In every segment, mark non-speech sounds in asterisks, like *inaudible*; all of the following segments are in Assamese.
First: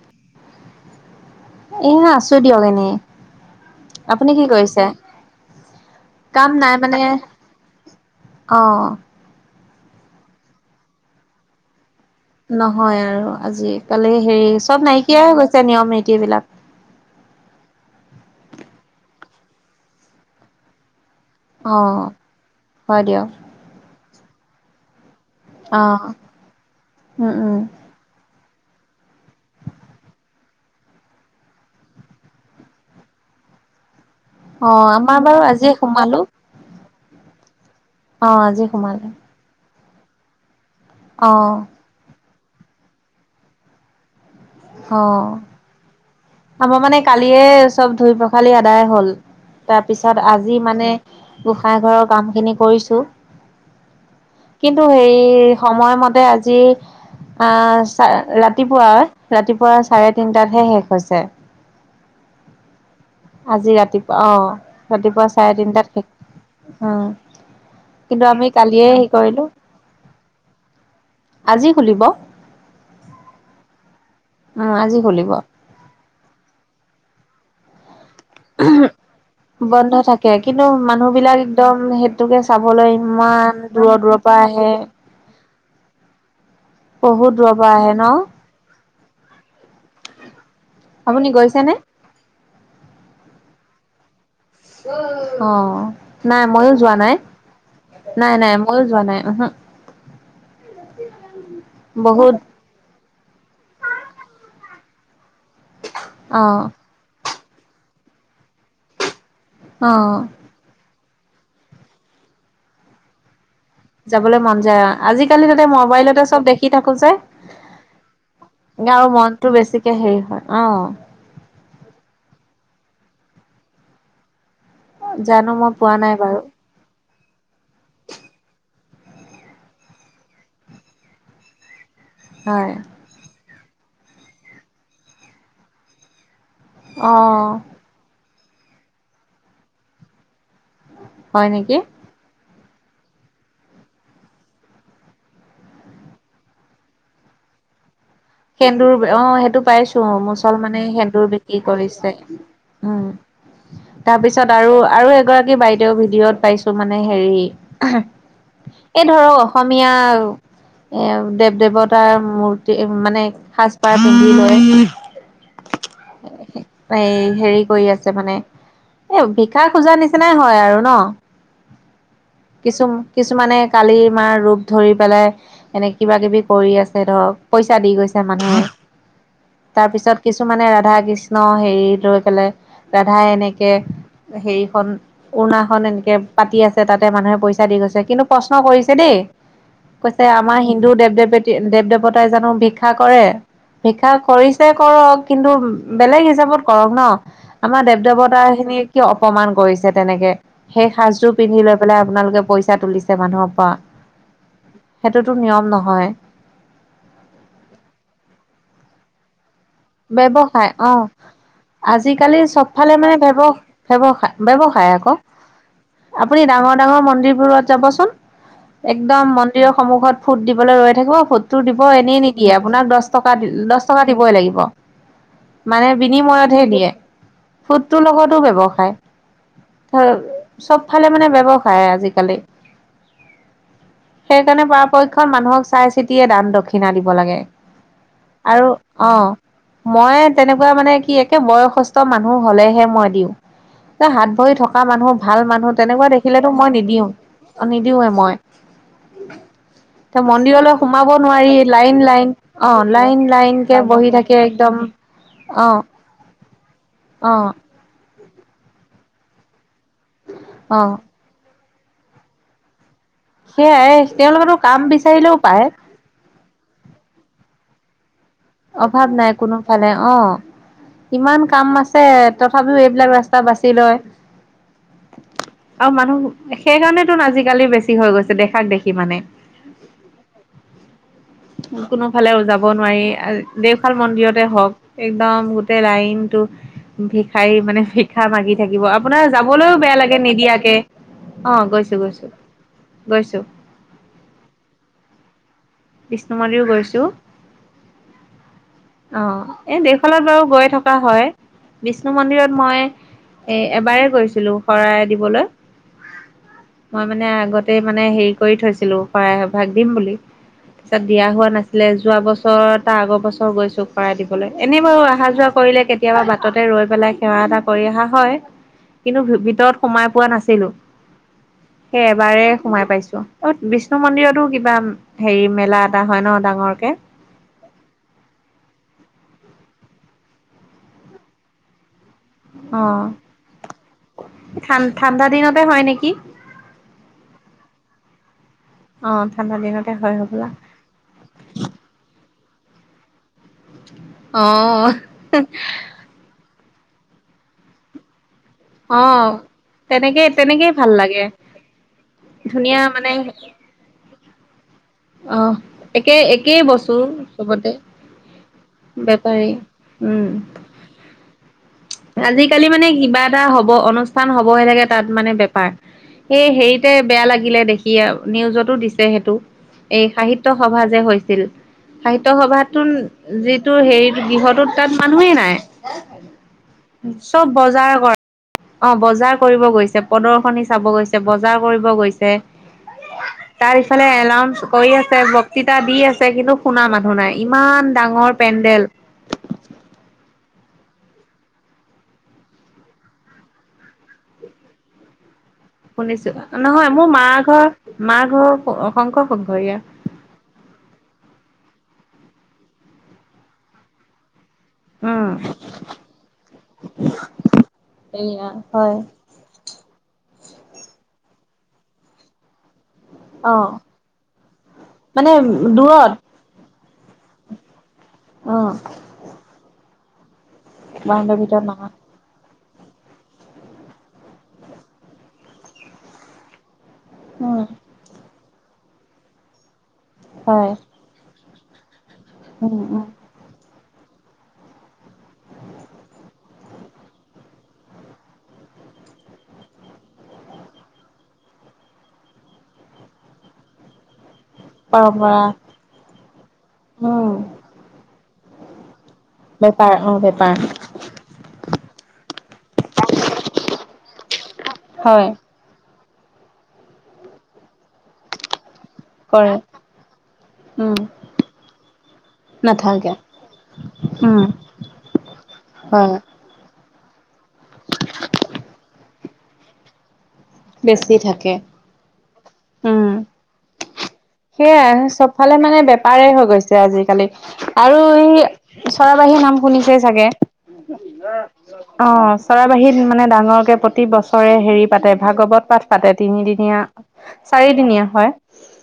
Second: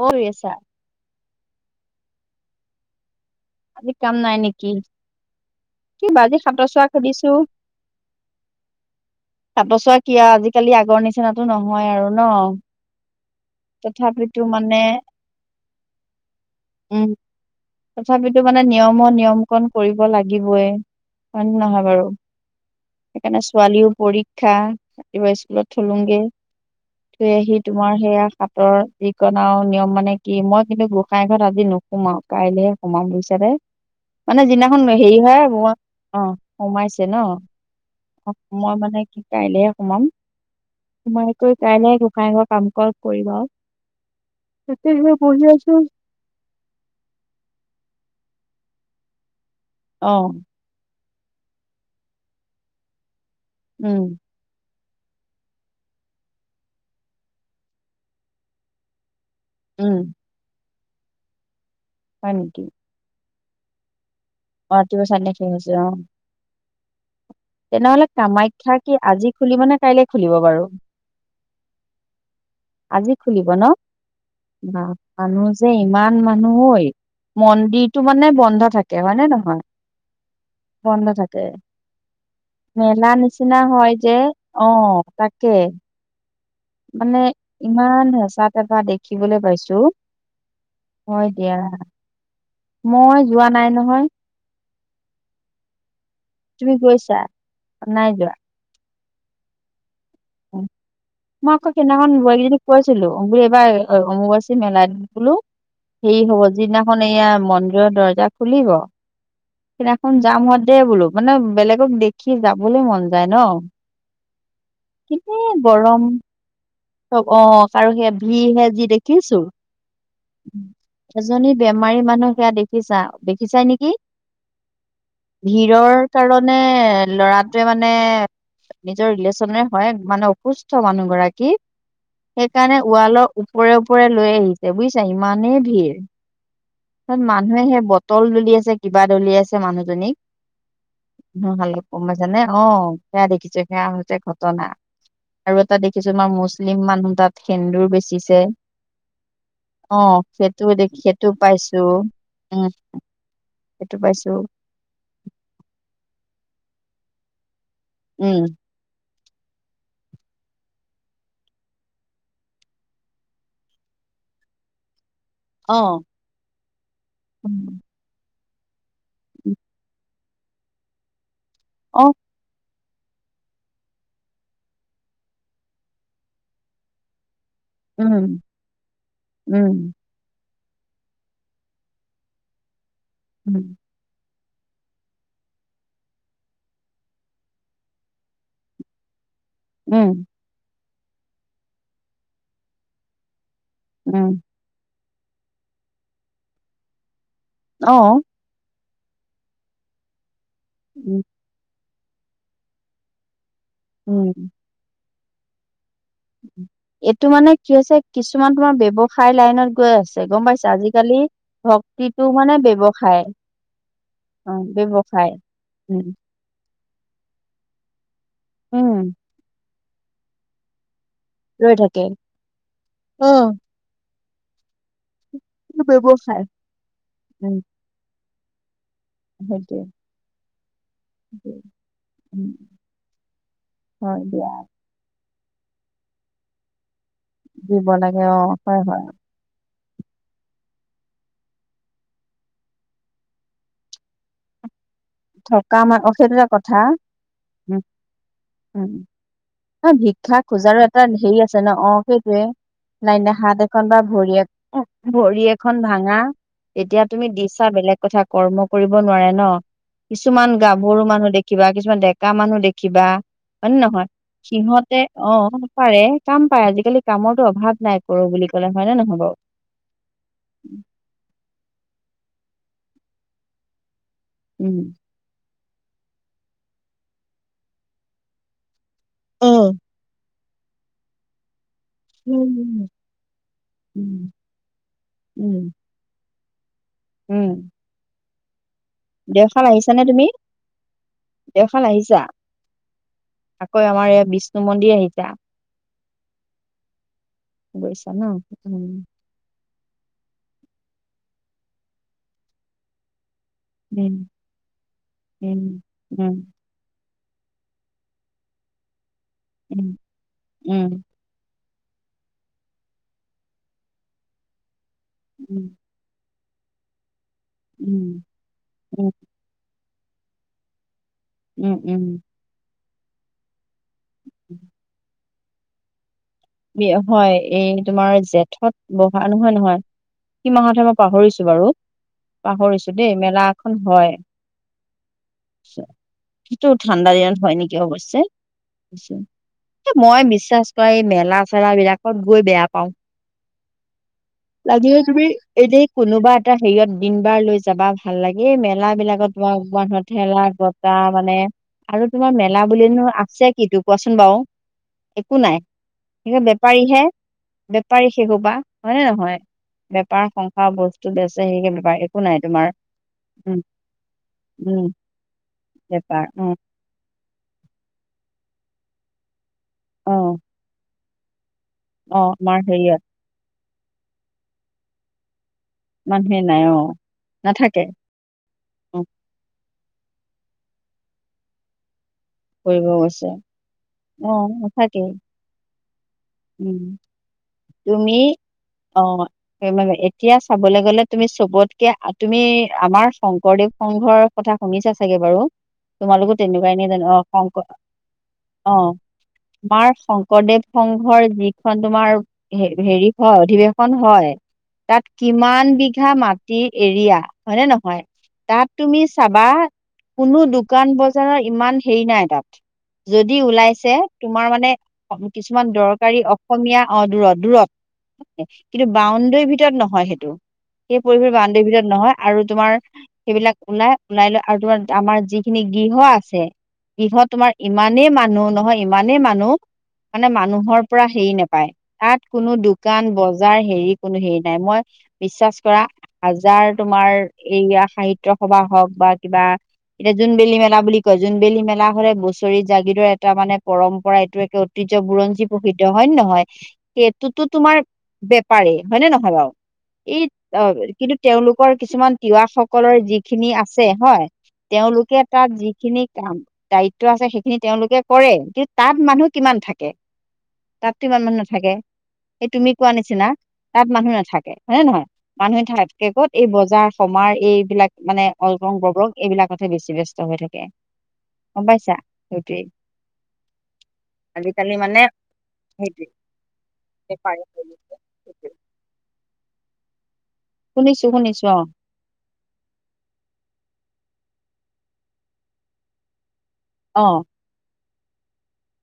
অ' এহ আছো দিয়ক এনেই আজি কাম আপুনি নাই কি নেকি কৰিছে কি বা আজি কাম সাতৰ নাই চোৱা মানে, খেলিছো অ'। তাতচোৱা কিয় আজিকালি আগৰ নিচিনাতো নহয় আৰু। ন নহয় আৰু, আজি কালি তথাপিতো হেৰি মানে চব নাইকিয়াই হৈ গৈছে নিয়ম নীতিবিলাক। তথাপিতো মানে নিয়ম নিয়ম কণ কৰিব লাগিবই। হয় অ নহয় বাৰু, হয় দিয়ক সেইকাৰণে ছোৱালীও পৰীক্ষা। কেতিয়াবা *unintelligible* স্কুলত অ থলোংগে, থৈ উম উম আহি তোমাৰ সেয়া পাতৰ যিকনা আৰু নিয়ম মানে কি, মই কিন্তু গোঁসাই ঘৰত আজি নুসুমাও। কাইলেহে সোমাম বুলিছানে। মানে অ যিদিনাখন আমাৰ হেৰি বাৰু হয় ব আজিয়ে সোমালো অ', সোমাইছ ন' অ আজি মই মানে সোমালে কি কাইলেহে সমাম অ সোমাই কৰি কাইলৈ, গোঁসাইঘৰ কাম ক *unintelligible* কৰিম আৰু অ তেতিয় *unintelligible* পঢ়ি আছো আমাৰ মানে কালিয়ে চব ধুই পখালি আদায় হ'ল, তাৰপিছত অ', আজি মানে গোঁসাই ঘৰৰ কামখিনি কৰিছোঁ। উম। কিন্তু সেই সময়মতে আজি ৰাতিপুৱা ৰাতিপুৱা উম, চাৰে তিনটাতহে শেষ হৈছে। হয় নেকি। আজি ৰাতিপুৱা অ', ৰাতিপুৱা চাৰে তিনটাত উ'। তেনেহ'লে কামাখ্যা কি আজি কৰিলো খুলিবনে কাইলে খুলিব বাৰু? আজি খুলিব আজি খুলিব ন'? উম, আজি খুলিব। মানুহ যে ইমান মানুহ ঐ মন্দিৰ টো মানে বন্ধ থাকে হয় নে নহয়। বন্ধ থাকে কিন্তু বন্ধ মানুহ বিলাক থাকে। একদম সেইটোকে চাবলৈ মেলা ইমান নিচিনা হয় দূৰৰ যে দূৰৰ পৰা আহে আহ তাকে মানে বহুত দূৰৰ পৰা আহে ন? ইমান হেঁচা তেঁচা দে খিবলে পাইছো আপুনি হয় দিয়া। গৈছেনে? মই যোৱা নাই নহয়। অ নাই তুমি ময়ো যোৱা গৈছা? নাই নাই নাই ময়ো যোৱা নাই। উহো। মই আকৌ সেইদিনাখন বহুত বোৱাৰীকেইজনীক কৈছিলো বুলি এইবাৰ অমুবাচী মেলাত বোলো হেৰি হব অ', যিদিনাখন এয়া মন্দিৰৰ দৰ্জা খুলিব সেইদিনাখন অ'। যাম হ দেই বোলো মানে বেলেগক দেখি যাবলৈ মন যায় ন। যাবলৈ মন যায় অ কিনে আজিকালি তাতে গৰম মবাইলতে চব দেখি থা অ আৰু সেয়া ভিৰ হে যে যি আৰু দেখিছো। মনটো বেছিকে হেৰি হয় অ এজনী বেমাৰী মানুহ সেয়া দেখিছা দেখিছাই নেকি। জানো মই পোৱা ভিৰৰ নাই বাৰু কাৰণে লৰাটোৱে মানে নিজৰ ৰিলেশনেৰে হয় মানে অসুস্থ মানুহ গৰাকী হয় সেইকাৰণে ৱালৰ ওপৰে ওপৰে লৈ আহিছে বুজিছা ইমানেই ভিৰ অ মানুহে সেই বটল দল লিয়াচে কিবা দলিয়াইচে মানুহজনী হয় নেকি *unintelligible* গম পাইছা নে। অ' সেয়া দেখিছে সেয়া হৈছে ঘটনা। আৰু এটা দেখিছো আমাৰ মুছলিম মানুহ তাত সেন্দুৰ বেছি সেন্দুৰ অ সেইটো পাইছো সেইটো মুছলমানে দেখি সেন্দুৰ সেইটো বিক্ৰী ক পাইছো কৰিছে উম সেইটো পাইছো তাৰপিছত আৰু আৰু এগৰাকী বাইদেও ভিডিঅত পাই ছো মানে হেৰি উম। এই ধৰক অসমীয়া এ দেৱ দেৱতাৰ মূৰ্তি মানে সাজপাৰ পন্ধি লয় অ এই হেৰি কৰি আছে মানে এ ভিকা খোজা নিচিনাই হয় আৰু ন? অ'। কিছু কিছুমানে কালি মাৰ ৰূপ ধৰি পেলাই এনেক কিবা কিবি কৰি আছে ধৰক। পইচা দি গৈছে উম মানুহে তাৰ উম পিছত কিছু মানে ৰাধা কৃষ্ণ হেৰি লৈ পেলে ৰাধাই উম এনেকে হেৰিখন উৰ্নাখন এনেকে পাতি আছে তাতে মানুহে পইচা দি গৈছে কিন্তু প্ৰশ্ন কৰিছে দেই উম কৈছে আমাৰ হিন্দু দেৱ দেৱতী দেৱ দেৱতাই জানো ভিক্ষা কৰে? ভিক্ষা উম কৰিছে কৰক কিন্তু বেলেগ হিচাপত কৰক ন। আমাৰ অ দেৱ দেৱতা খিনিক কিয় অপমান কৰিছে তেনেকে সেই উম সাজটোৰ পিন্ধি লৈ পেলাই আপোনালোকে পইচা তুলিছে মানুহৰ পৰা। উম। সেইটোতো নিয়ম নহয়। এইটো মানে কি হৈছে কিছুমান তোমাৰ ব্যৱসায় লাইনত গৈ আছে গম ব্যৱসায় পাইছে অ আজিকালি ভক্তিটো আজিকালি মানে চবফালে মানে ব্যৱসায় ব্যৱ ব্যৱসায় অ'। আকৌ ব্যৱসায়। উম আপুনি ডাঙৰ ডাঙৰ মন্দিৰ বোৰত যাবচোন উম, একদম মন্দিৰৰ সন্মুখত ফুট দিবলৈ ৰৈ থাকিব ফুট তো ৰৈ দিব থাকে। এনেই নিদিয়ে আপোনাক দছ অ, টকা দছ টকা দিবই লাগিব। এইটো মানে ব্যৱসায় বিনিময়তহে দিয়ে ফুটটোৰ লগতো ব্যৱসায়। সেইটোৱেই। চবফালে মানে ব্যৱসায় আজিকালি উম, হয় দিয়া সেইকাৰণে পৰাপক্ষত মানুহ হক চাই চিতিয়ে দান দক্ষিণা দিব লাগে দিব লাগে অ', আৰু হয়, হয় অ' মই তেনেকুৱা মানে কি একে বয়সস্থ মানুহ হলেহে মই দিওঁ। যে হাত ভৰি থকা কা মানুহ ভাল মানুহ থকা মান তেনেকুৱা অ', সেইটো এটা দেখিলেতো মই কথা নিদিওঁ- উম, নিদিওঁৱে মই। উম, অ', ভিক্ষা মন্দিৰলৈ খোজাৰো এটা সোমাব হেৰি নোৱাৰি। আছে ন অ', লাইন- লাইন সেইটোৱে অ, লাইন লাইনে -লাইন হাত কে এখন বা বহি ভৰি থাকে। এ একদম ভৰি অ এখন ভাঙা যেতিয়া তুমি অ দিছা, বেলেগ কথা কৰ্ম কৰিব নোৱাৰে ন। কিছুমান অ গাভৰু মানুহ দেখিবা, কিছুমান ডেকা মানুহ দেখিবা। হয় নে সেয়াই নহয়? তেওঁলোকেতো কাম সিহঁতে অ, বিচাৰিলেও পায় পাৰে কাম পায় আজিকালি কামৰতো অভাৱ নাই। কৰো বুলি ক'লে হয়নে অভাৱ নহয় বাৰু? নাই। কোনোফালে অ, ইমান কাম আছে। তথাপিও এইবিলাক ৰাস্তা বাছি লয়। উম। আৰু মানুহ সেইকাৰণেতো আজিকালি বেছি হৈ গৈছে, দেখাক দেখি মানে। *inaudible* উম। কোনোফালে যাব নোৱাৰি। দেওশাল উম, মন্দিৰতে হওক একদম উম, গোটেই লাইনটো, উম, ভিক্ষাৰী মানে ভিক্ষা মাগি থাকিব। আপোনাৰ দেওশাল যাবলৈও আহিছা বেয়া নে লাগে তুমি? নিদিয়াকে। অ, দেওশাল গৈছো- আহিছা? গৈছো। গৈছো আকৌ আমাৰ ই বিষ্ণু মন্দিৰ আহিছা। বিষ্ণু মন্দিৰও গৈছো। গৈছা ন? উম, অহ। এই দেওশালত বাৰু গৈ থকা হয়। বিষ্ণু মন্দিৰত মই, এ এবাৰেই উম, গৈছিলো শৰাই দিবলৈ। উম, উম, মই মানে আগতে মানে হেৰি কৰি থৈছিলো। শৰাই এভাগ উম, দিম বুলি উম, পিছত দিয়া হোৱা নাছিল। যোৱা বছৰ তাৰ আগৰ বছৰ গৈছো। শৰাই দিবলে এনে বাৰু অহা যোৱা উম, কৰিলে কেতিয়াবা। বাটতে ৰৈ পেলাই সেৱা এটা কৰি অহা হয়। উম, কিন্তু ভিতৰত সোমাই পোৱা নাছিলো। উম, সেই উম, এবাৰে সোমাই পাইছো। অ, বিষ্ণু মন্দিৰতো উম, কিবা হেৰি, মেলা এটা হয় ন। ডাঙৰকে হয় এই তোমাৰ জেঠত বহা নহয় নহয় - কি মাহত হয় মই পাহৰিছো বাৰু। অ পাহৰিছো দেই মেলা এখন হয়। ঠান ঠাণ্ডা দিনতে হয় নেকি কিন্তু ঠাণ্ডা দিনত হয় নিকি। অৱশ্যে, অ ঠাণ্ডা দিনতে হয় মই হবলা বিশ্বাস কৰা, এই মেলা চেলা গৈ বেয়া পাও। অ লাগিলে, তুমি এনেই কোনোবা এটা হেৰিয়ত দিন বাৰ লৈ যাবা ভাল লাগে। এই মেলা অ বিলাকত তোমাৰ মানুহৰ তেনেকেই ঠেলা, তেনেকেই ভাল গতা লাগে মানে আৰু তোমাৰ মেলা ধুনীয়া বুলিনো আছে কিটো, কোৱাচোন বাৰু। একো আহ, নাই একে সেই একেই বস্তু। বেপাৰীহে চবতে বেপাৰী সেষোপা হয় নে নহয়। বেপাৰী উম বেপাৰ সংসাৰ বস্তু বেচে সে বেপাৰী। আজিকালি মানে কিবা এটা হ'ব অনুষ্ঠান হ'বহে থাকে উম তাত মানে বেপাৰ। বেপাৰ এই অ হেৰিতে বেয়া লাগিলে দেখি আৰু। নিউজতো দিছে সেইটো এই অ সাহিত্য সভা যে হৈছিল অ সাহিত্য আমাৰ সভাতো হেৰিয়াত যিটো হেৰি গৃহটোত তাত মানুহেই নাই মানুহে নাই, অ'। চব নাথাকে বজাৰ কৰে, অ', বজাৰ কৰি গৈছে প্ৰদৰ্শনী চাব গৈছে, বজাৰ কৰিব গৈছে। কৰিব গৈছে। তাত ইফালে অ এলাউনৰ্চ কৰি নাথাকেই আছে, বক্তৃতা দি আছে কিন্তু শুনা উম মানুহ নাই ইমান তুমি ডাঙৰ পেণ্ট অ', মে এতিয়া চাবলৈ গ'লে তুমি চবতকে তুমি আমাৰ শংকৰদেৱ সংঘৰ কথা শুনিছা চাগে বাৰু। শুনিছো তোমালোকো তেনেকুৱাই, এ ন নহয় জানো মোৰ মা অ'। ঘৰ শংকৰ মা ঘৰ অ', শংকৰ সংঘৰীয়া তোমাৰ শংকৰদেৱ সংঘৰ যিখন তোমাৰ হেৰি হয় অধিৱেশন হয়। তাত উম কিমান বিঘা মাটিৰ এৰিয়া হয়নে নহয়। এয়া তাত হয় তুমি চাবা কোনো দোকান বজাৰৰ ইমান হেৰি নাই তাত। যদি অ ওলাইছে তোমাৰ মানে মানে কিছুমান দূৰত দৰকাৰী অসমীয়া অ', দূৰত দূৰত। অ কিন্তু বাউণ্ডৰীৰ ভিতৰত নহয় সেইটো। সেই পৰি বাউন্দৰি ভিতৰত নহয় আৰু তোমাৰ সেইবিলাক ওলাই ওলাই লৈ আৰু তোমাৰ আমাৰ যিখিনি গৃহ আছে গৃহত তোমাৰ উম ইমানেই মানুহ নহয়, ইমানেই মানুহ মানে হয় মানুহৰ পৰা হেৰি নোপায়। তাত কোনো উম উম দোকান বজাৰ হেৰি কোনো হেৰি নাই, মই বিশ্বাস কৰা হাজাৰ তোমাৰ এইয়া সাহিত্য সভা হওঁক বা কিবা এতিয়া জোনবিল মেলা বুলি কয়, জোনবিল মেলা লে বছৰি জাগৃত এটা মানে পৰম্পৰা এইটো ঐতিহ্য পৰম্পৰা বুৰঞ্জী প্ৰসিদ্ধ হয় নে নহয়? উম সেইটোতো তোমাৰ বেপাৰেই হয়নে নহয় বাৰু? বেপাৰ অ এই বেপাৰ কিন্তু তেওঁলোক কিছুমান তিৱা সকলৰ যিখিনি আছে হয়, তেওঁলোকে হয় তাত যিখিনি দায়িত্ব আছে সেইখিনি তেওঁলোকে কৰে কিন্তু তাত মানুহ কৰে কিমান থাকে? উম তাততো ইমান মানুহ নাথাকে। সেই তুমি কোৱা নাথাকে নিচিনা তাত মানুহ উম নাথাকে হয় নে নহয়? মানুহে থাকে হয় ক'ত এই বজাৰ সমাৰ এইবিলাক মানে অলৰং ববৰং এইবিলাকতহে বেছি ব্যস্ত হৈ থাকে। বেছি থা গম পাইছা সেইটোৱে। সেয়াই চবফালে মানে বেপাৰ হৈ গৈছে আজিকালি বেপাৰী হৈ আৰু গৈছে ই চৰা নাম শুনিছে চাগে? শুনিছো শুনিছো অ', চৰাবাহী মানে ডাঙৰক প্ৰতি বছৰে হেৰি পাতে ভাগৱত পাঠ পাতে তিনিদিনীয়া অ চাৰিদিনীয়া হয়।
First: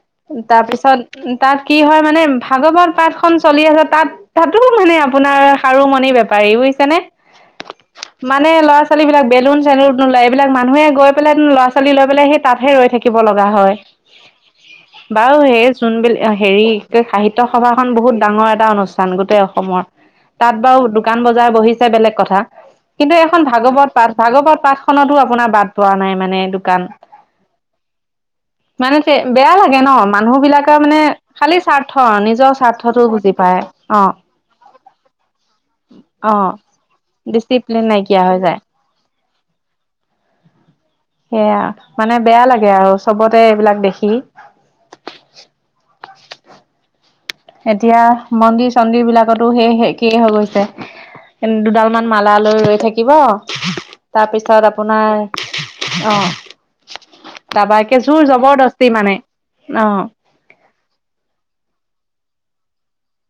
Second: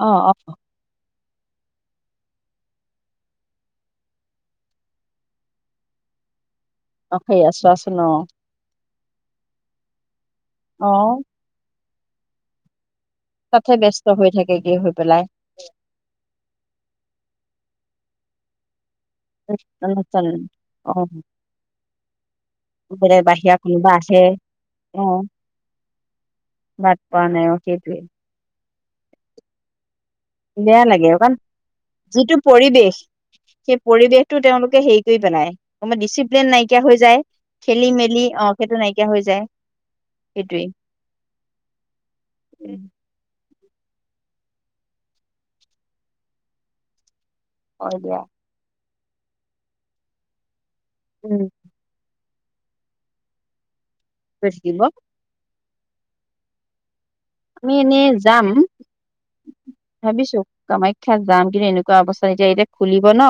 অ অ অ তাৰ পিছত তাত কি হয় মানে ভাগৱত পাঠ খন চলি আছে তাত তাতো মানে আপোনাৰ সাৰু মণি বেপাৰী বুজিছ নে? অ সেই আছোৱাচোন অ মানে ল'ৰা ছোৱাল ছোৱালীবিলাক বেলন-চেলুন এইবিলাক মানুহে গৈ অ', পেলাই ল'ৰা-ছোৱালী লৈ পিনে সেই তাঁতহে ৰৈ থাকে। তাতহে ব ব্যস্ত হৈ থাকেগে। হৈ পেলাই। বাৰু এই চোনব হেৰি সাহিত্য সভা খন বহুত ডাঙৰ এটা অনুষ্ঠ চান গোটেই অসমৰ অনুষ্ঠান তাত বাৰু অ', দোকান-বজাৰ বহিছে বেলেগ কথা। কিন্তু বেলেগ এখন বাহিৰা কোনোবা ভাগৱত পাঠ, আহে ভাগৱত অ', পাঠখনতো আপোনাৰ বাট পোৱা নাই মানে দোকান বাট পোৱা *inaudible* মানে বেয়া লাগে ন'? মানুহ বিলাকে বেয়া মানে লাগে কাৰণ খালী স্বাৰ্থ যিটো নিজৰ পৰিৱেশ স্বাৰ্থতটো বুজি পায় সেই অ। পৰিৱেশটো তেওঁলোকে হেৰি কৰি পেলাই কব অ ডিচিপ্লিন নাইকিয়া হৈ যায়, ডিচিপ্লিন নাইকিয়া খেলি-মেলি হৈ অ যায় সেইটো নাইকিয়া হৈ যায়। সেইটোৱেই। সেয়া মানে বেয়া লাগে আৰু চবতে এইবিলাক দেখি। হয় এতিয়া দিয়া। মন্দিৰ-চন্দিৰ বিলাকতো সেই একে হৈ উম, গৈছে দুডাল মান মালা লৈ ৰৈ থাকিব গৈ তাৰপিছত থাকিব আপোনাৰ অ আমি কাৰোবাকে এনেই জোৰ যাম, জবৰদস্তি মানে অ ভাবিছোঁ কামাখ্যাত যাম কিন্তু এনেকুৱা অৱস্থা এতিয়া এতিয়া খুলিব ন,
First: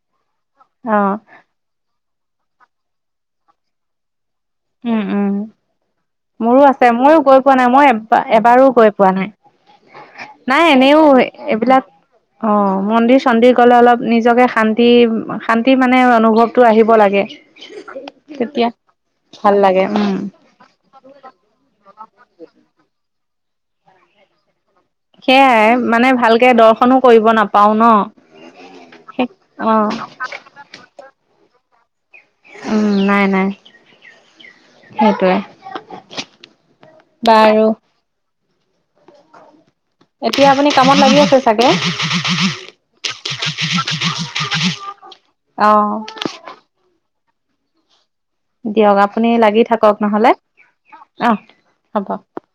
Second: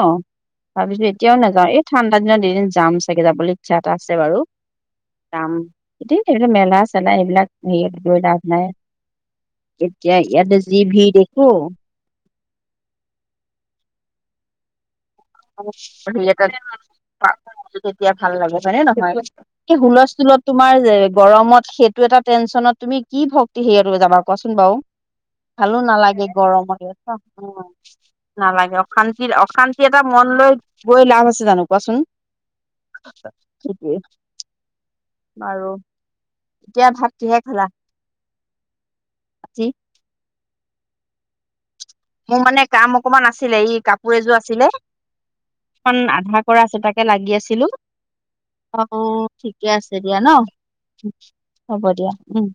তাৰ অ পিছত এতিয়াও নাযাওঁ এই ঠাণ্ডা দিনত যাম চাগে, যাবলৈ ইচ্ছা এটা আছে বাৰু উম উম যাম। এতি ধৰি মোৰো আছে মেলা-চেলা ময়ো গৈ এইবিলাক পোৱা নাই মই হেৰি এব গৈ লাভ নাই। এবাৰো গৈ পোৱা নাই এতিয়া ইয়াতে নাই যি এনেও ভিৰ দেখোঁ। এইবিলাক অ মন্দিৰ-চন্দিৰ গ'লে অলপ নিজকে শান্তি শান্তি মানে অনুভৱটো আহিব লাগে তেতিয়া ভাল লাগে তেতিয়া হয় নে নহয়? ভাল লাগে হুল উম স্কুলত তোমাৰ যে গৰমত সেইটো এটা টেনশচনত তুমি কি কি হেৰি যাবা কোৱাচোন বাৰু? সেয়াই ভালো মানে নালাগে, ভালকে গৰম হৈ দৰ্শনো কৰিব নাপাও ন নালাগে সেই অশান্তিৰ অ অশান্তিত এটা মন লৈ গৈ লাভ আছে জানোঁ কোৱাচোন? উম নাই নাই সেইটোৱে সেইটোৱে। বাৰু এতিয়া ভাত কিহে খালা বাৰু ৰাতি? এতিয়া আপুনি কামত লাগি আছে চাগে? মোৰ মানে কাম অকমান আছিলে, ই কাপোৰ এযোৰ আছিলে। খন অ আধা কৰা আছে তাকে লাগি আছিলোঁ। দিয়ক আপুনি লাগি অ'ঠিকে থাকক আছে দিয়া নহ'লে ন অ হ'ব দিয়া উম।